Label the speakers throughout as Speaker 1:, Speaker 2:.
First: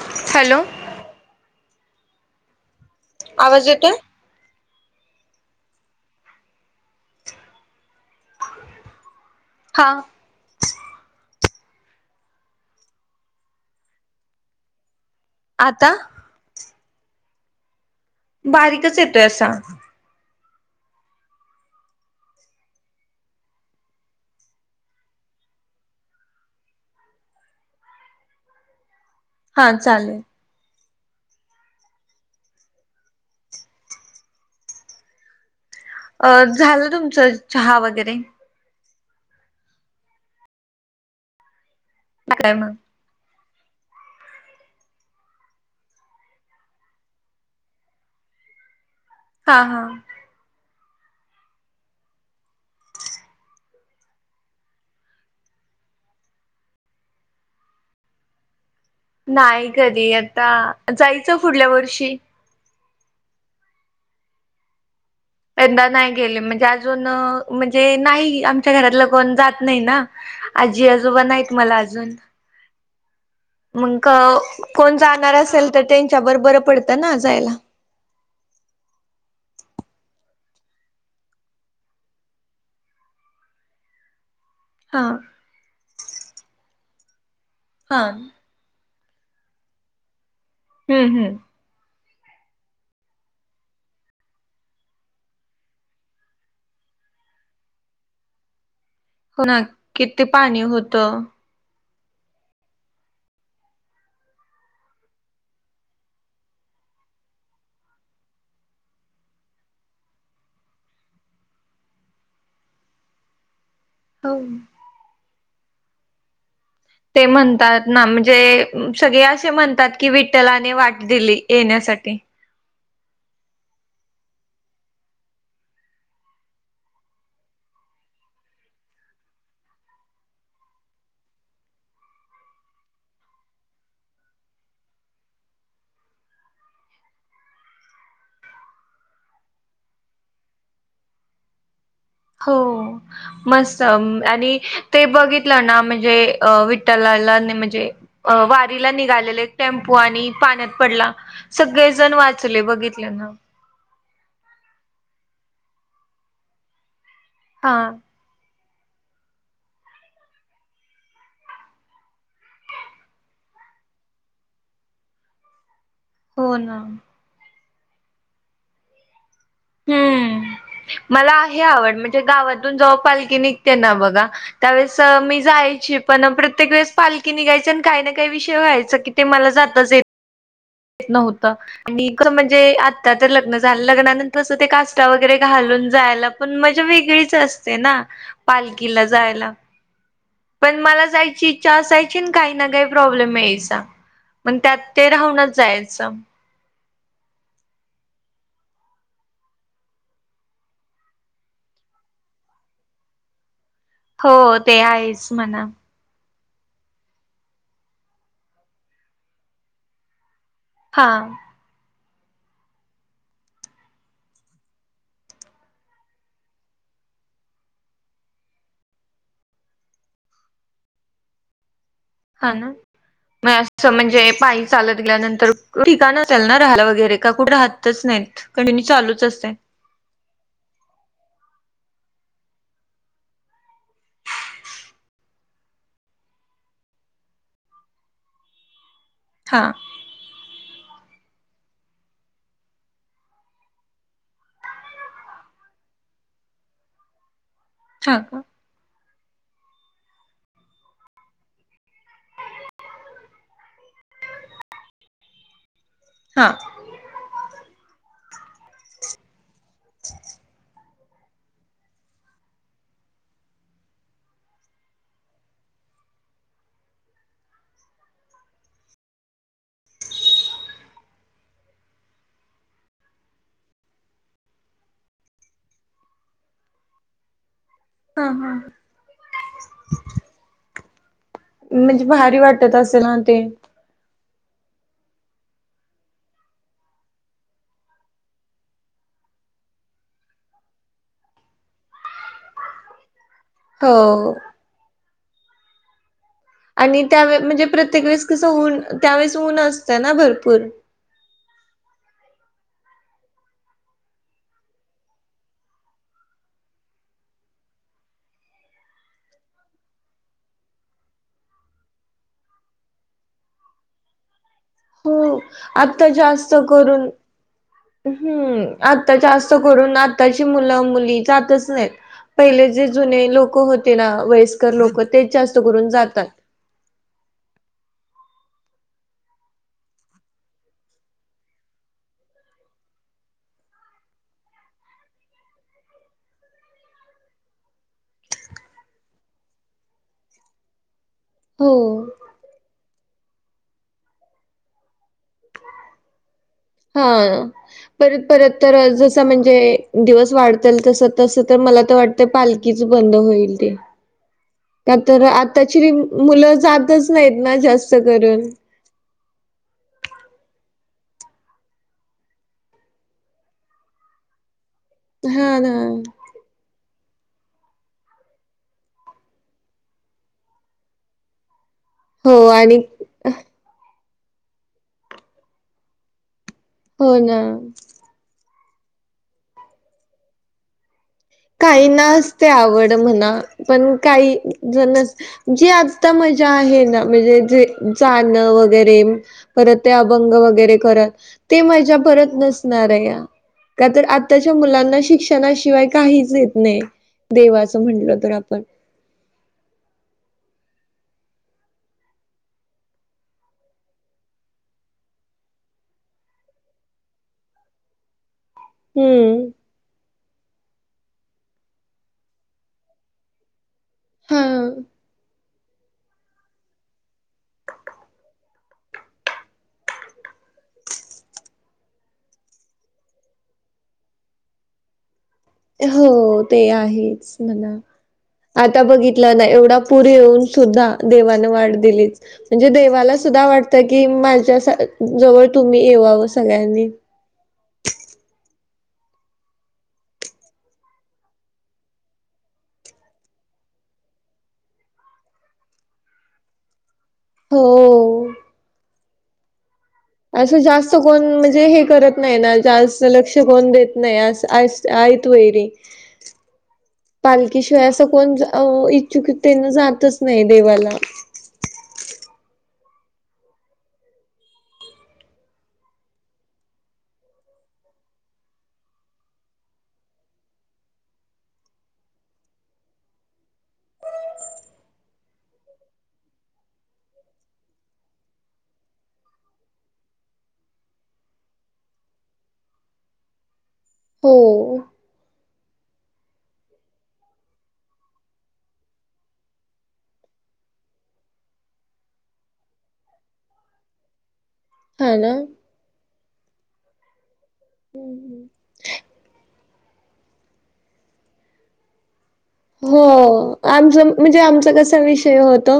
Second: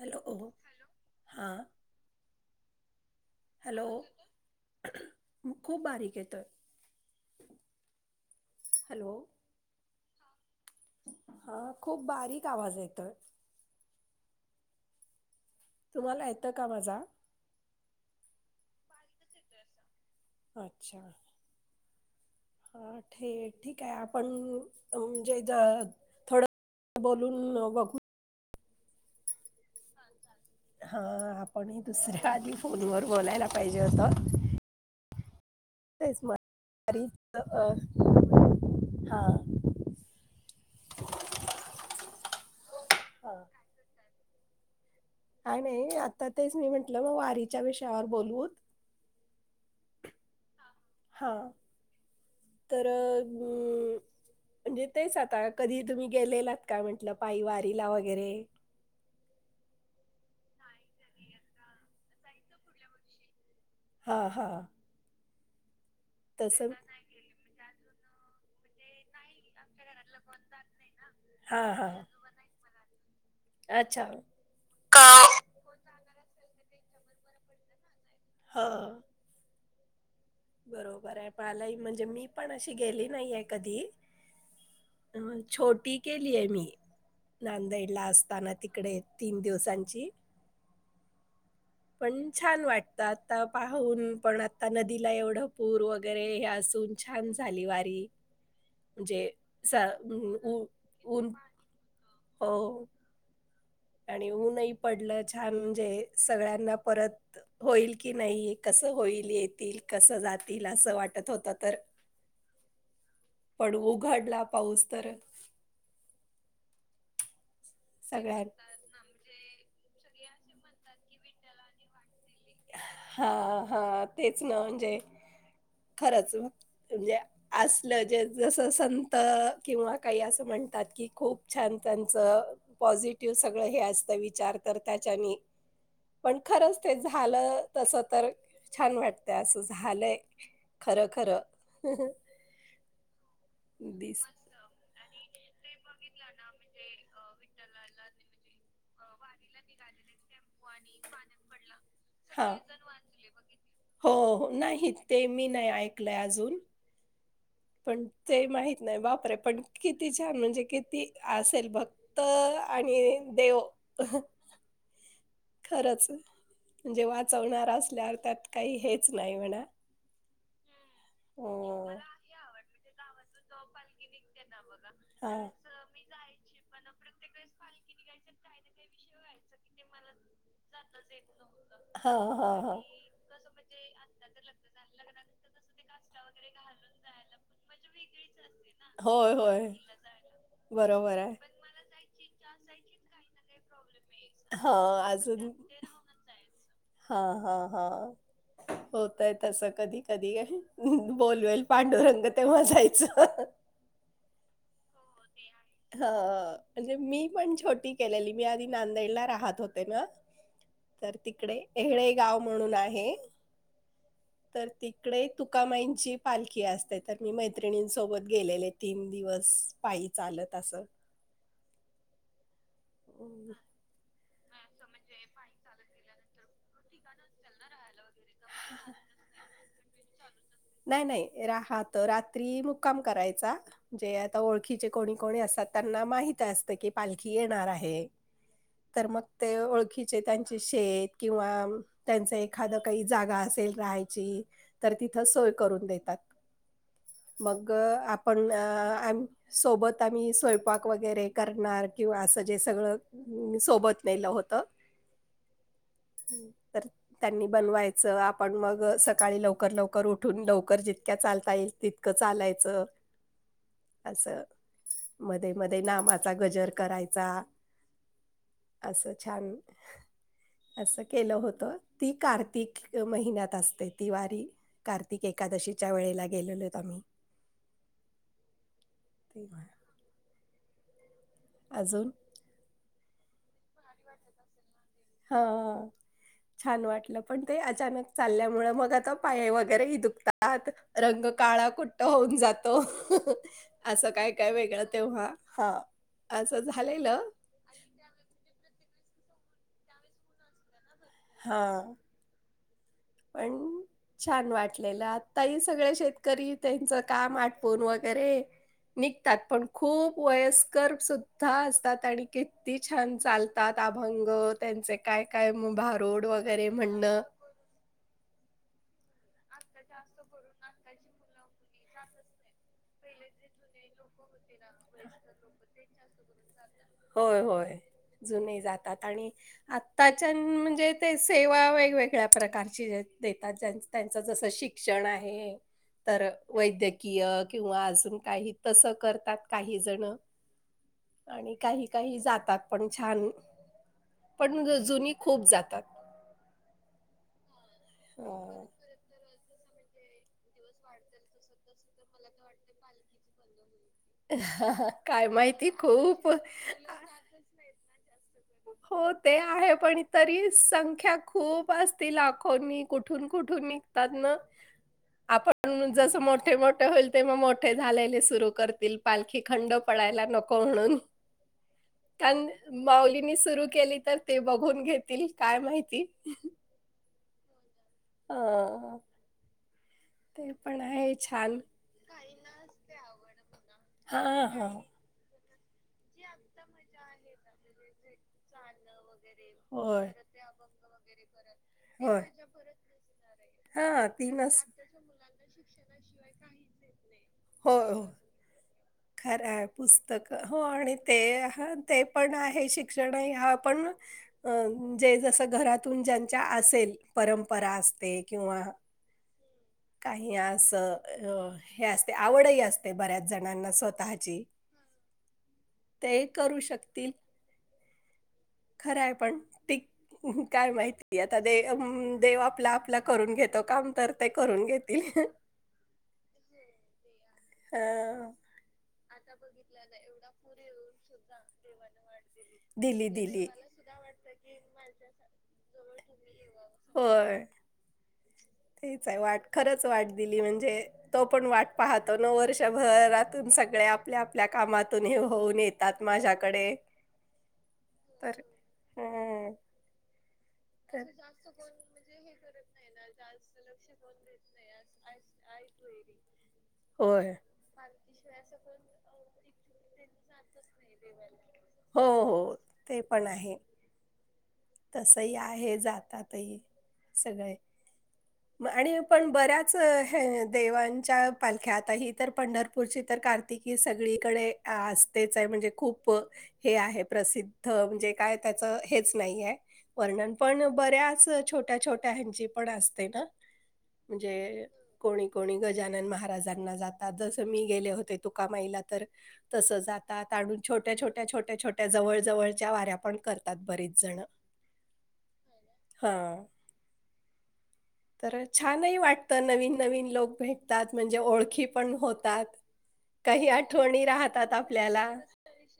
Speaker 1: Hello हा.
Speaker 2: आवाज
Speaker 1: hello
Speaker 2: येतोय?
Speaker 1: खूप बारीक आहेेतोय. [inaudible] हॅलो
Speaker 2: हा
Speaker 1: हा खूप बारीक आवाज येतोय
Speaker 2: आता
Speaker 1: तुम्हाला येतो का माझा
Speaker 2: बारीकच येतोय असा
Speaker 1: अच्छा हा ठे ठीक आहे आपण म्हणजे थोडं बोलूनं बघू
Speaker 2: हा चालेल
Speaker 1: हा आपण दुसऱ्या आधी फोनवर बोलायला पाहिजे होतं तेच म
Speaker 2: अ झालं
Speaker 1: तरी
Speaker 2: तुमचं
Speaker 1: अ
Speaker 2: चहा वगैरे
Speaker 1: हा
Speaker 2: का काय म
Speaker 1: ह काय नाही आता तेच मी म्हंटलं मग वारीच्या विषयावर बोलूत
Speaker 2: हा हा
Speaker 1: हा तर हम्म म्हणजे तेच आता कधी तुम्ही गेलेलात काय म्हटलं पाय वारीला वगैरे
Speaker 2: नाही कधी आता जायचं पुुढल्या वर्षी
Speaker 1: हां हां
Speaker 2: यंदा नाही गेले
Speaker 1: तसं
Speaker 2: म्हणजे
Speaker 1: एकदा
Speaker 2: अजून म्हणजे
Speaker 1: अं,
Speaker 2: नाही आम च्या घरातलं कोण जात नाही ना आजी आजोबा नाहीत
Speaker 1: हां
Speaker 2: मला
Speaker 1: हां.
Speaker 2: अजून
Speaker 1: अच्छा
Speaker 2: मग कोण जाणार असेल तर त्यांच्यावर बरं पडतं ना जायला
Speaker 1: हा बरोबर आहे पलाही म्हणजे मी पण अशी गेली नाहीये कधी
Speaker 2: हा
Speaker 1: छोटी केलीय मी नांदेड
Speaker 2: हा
Speaker 1: ला असताना तिकडे तीन दिवसांची
Speaker 2: हम्म हम्
Speaker 1: पण छान वाटत आता पाहून पण आता नदी तला एवढं पूर वगैरे हे असून छान झाली वारी. म्हणजे
Speaker 2: हो ना
Speaker 1: स
Speaker 2: किती पाणी होतं.
Speaker 1: ऊन हो आणि ऊनही पडलं छान म्हणजे सगळ्यांना परत होईल की नाही कस होईल येतील कसं जातील असं वाटत होत तर
Speaker 2: [inaudible]
Speaker 1: पण उघडला
Speaker 2: हो.
Speaker 1: पाऊस तर
Speaker 2: ते म्हणतात ना
Speaker 1: सगळ्यां
Speaker 2: म्हणजे सगळे असे म्हणतात की विठ्ठलाने वाट दिली येण्यासाठी,
Speaker 1: हा हा तेच ना म्हणजे खरंच म्हणजे असलं ज जस संत किंवा काही असं म्हणतात कि खूप छान त्यांच पॉझिटिव्ह सगळं हे असतं विचार कर त्याच्यानी खरच तेझा झालं तस तर छान वाटत असं झालंय खरं खरं
Speaker 2: हो मस्त
Speaker 1: दिस मस्त.
Speaker 2: आणि ते बघितलं ना म्हणजे अ
Speaker 1: अ,
Speaker 2: विठ्ठलाला म्हणजे
Speaker 1: ते
Speaker 2: अ
Speaker 1: म्हणजे
Speaker 2: वारीला निघालेले एक टेम्पो आणि पाण्यात पडला सगळेजण
Speaker 1: हा.
Speaker 2: वाचले
Speaker 1: सगळेजण
Speaker 2: बघितले
Speaker 1: वाचले
Speaker 2: ना
Speaker 1: बघितले. हो नाही ते मी नाही ऐकलंय अजून
Speaker 2: हा
Speaker 1: पण ते माहित नाही बापरे पण किती छान म्हणजे किती असेल बघ त आणि देव खरंच
Speaker 2: हो ना.
Speaker 1: म्हणजे वाचवणार असल्यावर त्यात काही हेच नाही म्हणा
Speaker 2: हम्म मला
Speaker 1: हो.
Speaker 2: आहे आवड म्हणजे गावातून जेव्हा पालखी निघते ना बघा त्यावेेळेस मी
Speaker 1: हा.
Speaker 2: जायची पण प्रत्येक वेळेस पालखी निघायची आणि काही ना काही विषय व्हायचं क ते मला जाताच नव्हत मी
Speaker 1: हा
Speaker 2: पण
Speaker 1: हा
Speaker 2: म्हणजे, आत्ता तर लग्न झालं, लग्नानंतर अस ते काष्टा वगैरे घालून जायला पण मजा वेगळीच असते ना, पालखीला
Speaker 1: होय
Speaker 2: जायला पण मला
Speaker 1: बरोबर आहे.
Speaker 2: जायची इच्छा असायची, काही ना, काही प्रॉब्लेम यायचा. मग
Speaker 1: हा
Speaker 2: त्यात
Speaker 1: पण
Speaker 2: ते
Speaker 1: अजून
Speaker 2: राहूनच जायचं.
Speaker 1: जायचं. हा. हा. हा. होतय तसं, कधी-कधी बोलवेल पांडुरंग तेव्हा जाायचं.
Speaker 2: हो, ते आहेच म्हणा
Speaker 1: हा, म्हणजे मी पण छोटी केलेली, मी आधी नांदेडला राहत होतो ना.
Speaker 2: हा
Speaker 1: तर तिकडे, एहळे गाव म्हणून आहे.
Speaker 2: [inaudible] [unintelligible]
Speaker 1: तर तिकडे तुकामाईंची पालखी असते, तर मी मैत्रिणींसोबत गेलेले तीन दिवस. पायी चालत असं
Speaker 2: हा.
Speaker 1: [unintelligible] [inaudible]
Speaker 2: अस म्हणजे, पाय चालत गेल्यानंतर, ठिकाण असेल ना राहाला वगैरे त्या कुठ राहतच नाहीत, कंटिन्यू चालूच असतय.
Speaker 1: नाही, नाही, राहात रात्री मुक्काम करायचा, म्हणजे आता ओळखीचे कोणी कोणी असतात, त्यांना माहीत असत की, पालीखी येणार आहे, तर मग ते
Speaker 2: हा
Speaker 1: ओळखीचे त्यांचे शेत, किंवा त्यांचं एखाद काही जागा असेल राहायची, तर तिथं सोय करून देतात. मग
Speaker 2: हा का
Speaker 1: आपण अ आम सोबत आम्ही स्वयंपाक वगैरे करणार, किंवा असं जे सगळं सोबत नेलं होत.
Speaker 2: [inaudible] [unintelligible] हा हा
Speaker 1: तर त्यांनी बनवायचं, आपण मग सकाळी लवकर लवकर उठून, लवकर जितक्या चालता येईल तित चालायचं
Speaker 2: [inaudible]
Speaker 1: असं, मध्ये-मध्ये नामाचा गजर करायचा. असं छान, असं केलं होत ती कार्तिक महिन्यात असते, ती वारी कार्तिक एकादशीच्या वेळेला गेलेलोत, आम्ही
Speaker 2: हा. हा.
Speaker 1: [unintelligible] [inaudible]
Speaker 2: म्हणजे
Speaker 1: अजून
Speaker 2: भारी वाटत असेल ना ते
Speaker 1: हा. हा. छान वाटलं, पण ते अचानक चालल्यामुळे मग आता पाय वगैरेही दुखतात. त्यात रंग काळा कुट्ट होऊन जातो. असं
Speaker 2: हो
Speaker 1: काय-काय वेगळं तेव्हा, हा असं
Speaker 2: आणि
Speaker 1: झालेलं
Speaker 2: त्यावे म्हणजे प्रत्येक वेळेस कसं, ऊन त्यावेेळेस ऊन असतं ना भरपूर.
Speaker 1: हा. पण छान वाटलेलं, आता हे सगळे शेतकरी, त्यांचं काम आटपून वगैरे निघतात, पण खूप वयस्कर सुद्धा असतात, आणि किती छान चाल चालतात, अभंग त्यांचे
Speaker 2: हो
Speaker 1: काय-काय
Speaker 2: आता
Speaker 1: भारुड
Speaker 2: जास्त
Speaker 1: वगैरे
Speaker 2: करून
Speaker 1: म्हणणं
Speaker 2: हम्म! आत्ता जास्त करून आताची मुलं-मुली जातच नाही. पहिले जे जुने लोक होते ना, वयस्कर लोक तेच जास्त करून जातात.
Speaker 1: होय, होय, जुने जातात. आणि आत्ताच्या म्हणजे ते सेवा वेगवेगळ्या प्रकारची देतात त्यांचं जसं शिक्षण आहे तर वैद्यकीय किंवा अजून काही तसं करतात काही जण आणि
Speaker 2: हो
Speaker 1: काही काही जातात पण छान पणजुून खूप जातात
Speaker 2: हा परत परत
Speaker 1: अ
Speaker 2: तर जसा म्हणजे दिवस वाढतो तस तस तर मला तर वाटत पालखीच बंद होईल ते का तर
Speaker 1: काय माहिती
Speaker 2: आताची
Speaker 1: खूप
Speaker 2: मुलं जातच नाहीत ना जास्त करून
Speaker 1: हो ते आहे पण तरी संख्या खूप असती लाखोनी कुठून कुठून ात ना
Speaker 2: हा ना
Speaker 1: आपण जस मोठे मोठ ठ होईल ते मग मोठे झालेले सुरू करतील पालखी खंड पडायला नको म्हणून
Speaker 2: [unintelligible]
Speaker 1: कारण
Speaker 2: आणि
Speaker 1: माऊलीनी सुरू केली तर ते बघून घेतील काय माहिती
Speaker 2: हो ना
Speaker 1: ह ते पण आहे छान
Speaker 2: काही ना असते आवड म्हणा पण
Speaker 1: हा
Speaker 2: काही
Speaker 1: हा
Speaker 2: जण जी आता मजा आहे ना म्हणजे जे चाण वगैरे परत ते
Speaker 1: होय
Speaker 2: अभंग वगैरे करत ते माजा
Speaker 1: होय
Speaker 2: परत नस
Speaker 1: हा ती
Speaker 2: आ
Speaker 1: नस
Speaker 2: मुलां श श्षणाशिवाय काहीच येत नाही
Speaker 1: हो
Speaker 2: देवाचं
Speaker 1: हो
Speaker 2: म्हटलं तर आपण
Speaker 1: खरं आहे पुस्तक हो आणि ते ते पण आहे शिक्षण ह पण अं जे जस घरातून ज्यांच्या असेल परंपरा असते किंवा
Speaker 2: हम्म
Speaker 1: काही अस हे असते आवडही असते बऱ्याच जणांना स्वतः
Speaker 2: हा
Speaker 1: ते करू शकतील खरं आहे पण ते काय माहिती आता दे देव आपला आपला करून घेतो काम तर ते करून घेत ते
Speaker 2: हो ते आहेच म्हणा
Speaker 1: अं,
Speaker 2: आता बघितलं ना एवढा पूरी येऊन सुद्धा देवाने वाट दिलीच म्हणजे
Speaker 1: दिली
Speaker 2: देवाला सुद्धा
Speaker 1: दिली
Speaker 2: वाटतं की माझ्या जवळ तुम्ही येवावं सगळ्यांनी
Speaker 1: होय तेच आहे वाट खरंच वाट दिली म्हणजे तो पण वाट पाहतो न वर्षभरातून सगळे आपल्या आपल्या कामातून हे होऊन येत तातमाझ्याकडे
Speaker 2: हो
Speaker 1: तर हा
Speaker 2: असं जास्त कोण म्हणजे हे करत नाही ना जास्त लक्ष कोण देत नाही अस आहेत वैरी [inaudible]
Speaker 1: होय.
Speaker 2: पालखीशिवाय असं कोण इच्छुकतेन जातच नाही देवाला
Speaker 1: हो हो ते पण आहे तसही आहे जातातही सगळे
Speaker 2: ह
Speaker 1: ग आणि पण बऱ्याच हे देवांच्या पालख्यात ह तर पंढरपूरची तर कार्त की सगळीकडे असतेच आहे म्हणजे खूप हे आहे प्रसिद्ध म्हणजे काय त्याच हेच नाहीये वर्णन पण बऱ्याच छोट्या छोट्या ह्यांची पण असते ना म्हणजे
Speaker 2: हो
Speaker 1: कोणी कोणी गजानन महाराजांना जातात जसं मी गेले होते तुकामाईला तर तसच आता तणून छोट्या छोट्या छोट्या छोट्या जवळ जवळच्या वाऱ्या पण करतात बरीच जण
Speaker 2: हा ना
Speaker 1: हा तर छानही वाटतं नवीन नवीन लोक भेटतात म्हणजे ओळखी पण होतात
Speaker 2: हो
Speaker 1: काही
Speaker 2: आमच
Speaker 1: आठवणी
Speaker 2: म्हणजे
Speaker 1: राहतात
Speaker 2: आमच कसा
Speaker 1: आपल्याला.
Speaker 2: विषय होत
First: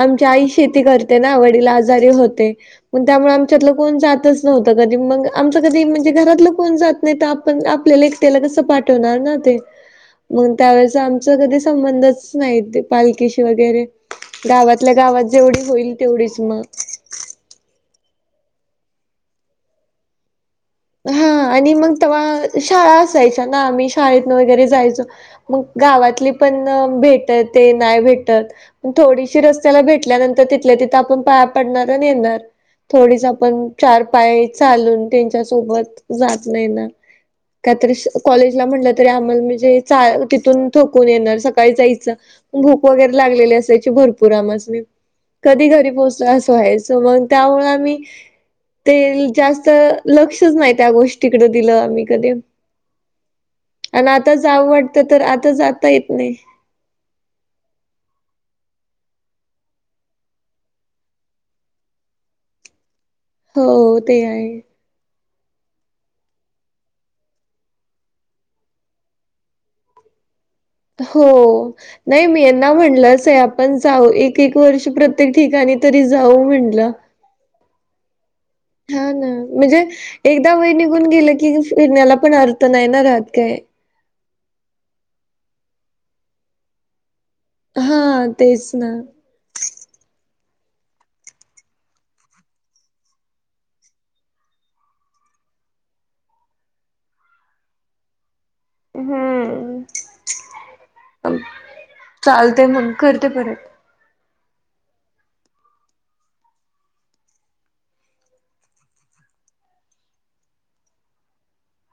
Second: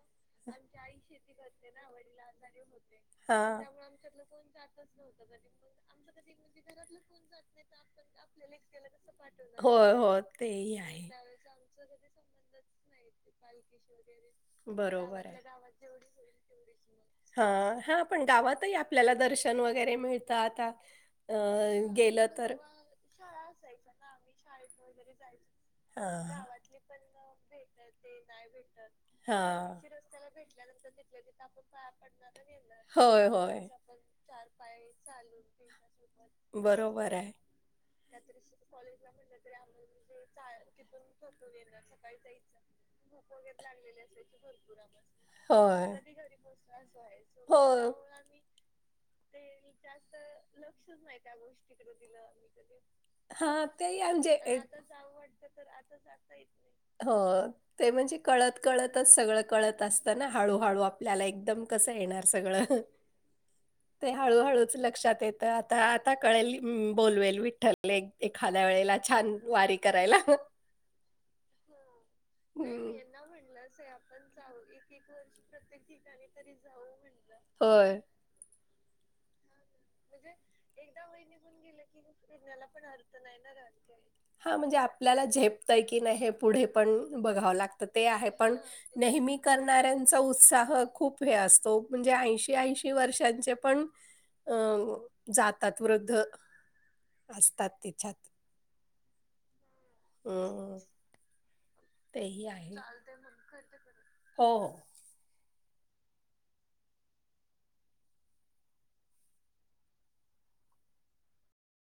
Speaker 2: आमची आई शेती करते आव आजारी हो त्यामुळे आमच्यात कोण जातच नव्हत कधी आ कधी म्हणजे घरातलं कोण जात नाही तर आपण आपल्याला एकट्याला कसं पाठवणार ना ते
Speaker 1: हो ते
Speaker 2: आम कधी संबंधच नाही पालखीशी वगैरे गावातल्या
Speaker 1: वगैरे
Speaker 2: गावात जेवढी होईल तेवढीच मग
Speaker 1: हा हा पण गावातही आपल्याला दर्शन वगैरे मिळतं आता
Speaker 2: हा
Speaker 1: अ
Speaker 2: आणि मग तेव्हा शाळा असायच्या ना आम्ही शाळेत वगैरे जायचो मग गावातली पण भेटते नाही भेट भे
Speaker 1: हा.
Speaker 2: थोडीशी रस्त्याला
Speaker 1: ते
Speaker 2: भेटल्यानंतर तिथल्या तिथ आपण पाया पडणार आणि येणार थोडीस
Speaker 1: होय
Speaker 2: आपण
Speaker 1: होय.
Speaker 2: चार पाय चालून त्यांच्या सोबत जात नाही ना
Speaker 1: बरोबर आहे
Speaker 2: कायतरी कॉलेजला म्हटलं तरी आम्हाला म्हणजे तिथून ठथोकून येणार सकाळी जायचं भूक वगैरे लागलेली असायची भरपूर आमज म कधी
Speaker 1: होय.
Speaker 2: घरी पोहोचलो असो आहे सो मग त्यामुळे
Speaker 1: होय
Speaker 2: आमही ते जास्त लक्षच नाही त्या गोष्टीकडे दिलं आम्ही कधी
Speaker 1: हा ते
Speaker 2: आणि
Speaker 1: म्हणजे
Speaker 2: आता जा आवटतं तर आता जाता येत नाही
Speaker 1: नाही. हो ते म्हणजे कळत कळतच सगळं कळत असतं ना हळूहळू आपल्याला एकदम कसं येणार सगळं
Speaker 2: हो
Speaker 1: ते
Speaker 2: आहे.
Speaker 1: हळूहळूच लक्षात येत तर आता आता कळेल बोलवेल विठ्ठलले एखाद्या वेळेला छान वारी करायला
Speaker 2: हो नाही मी यांना
Speaker 1: हम्म.
Speaker 2: म्हटलंच आहे आपण जाऊ एक एक वर्ष प्रत प्रत्येक ठिकाणी तरी जाऊ म्हंटलं
Speaker 1: होय
Speaker 2: हा ना म्हणजे एकदा वेळ निघून गेलं की फिरण्याला पण अर्थ नाही ना राहत काय
Speaker 1: हा म्हणजे आपल्याला झेपतय की नाही पुढे पण बघावं लागतं ते
Speaker 2: हा
Speaker 1: आहे पण
Speaker 2: तेच ना.
Speaker 1: नेहमी करणाऱ्यांचा उत्साह खूप हे असतो म्हणजे ऐशी ऐशी वर्षांचे पण अ जातात वृद्ध असतात त्याच्यात
Speaker 2: हम्म
Speaker 1: हम तेही
Speaker 2: चालते
Speaker 1: आहे
Speaker 2: मग करते परत.
Speaker 1: हो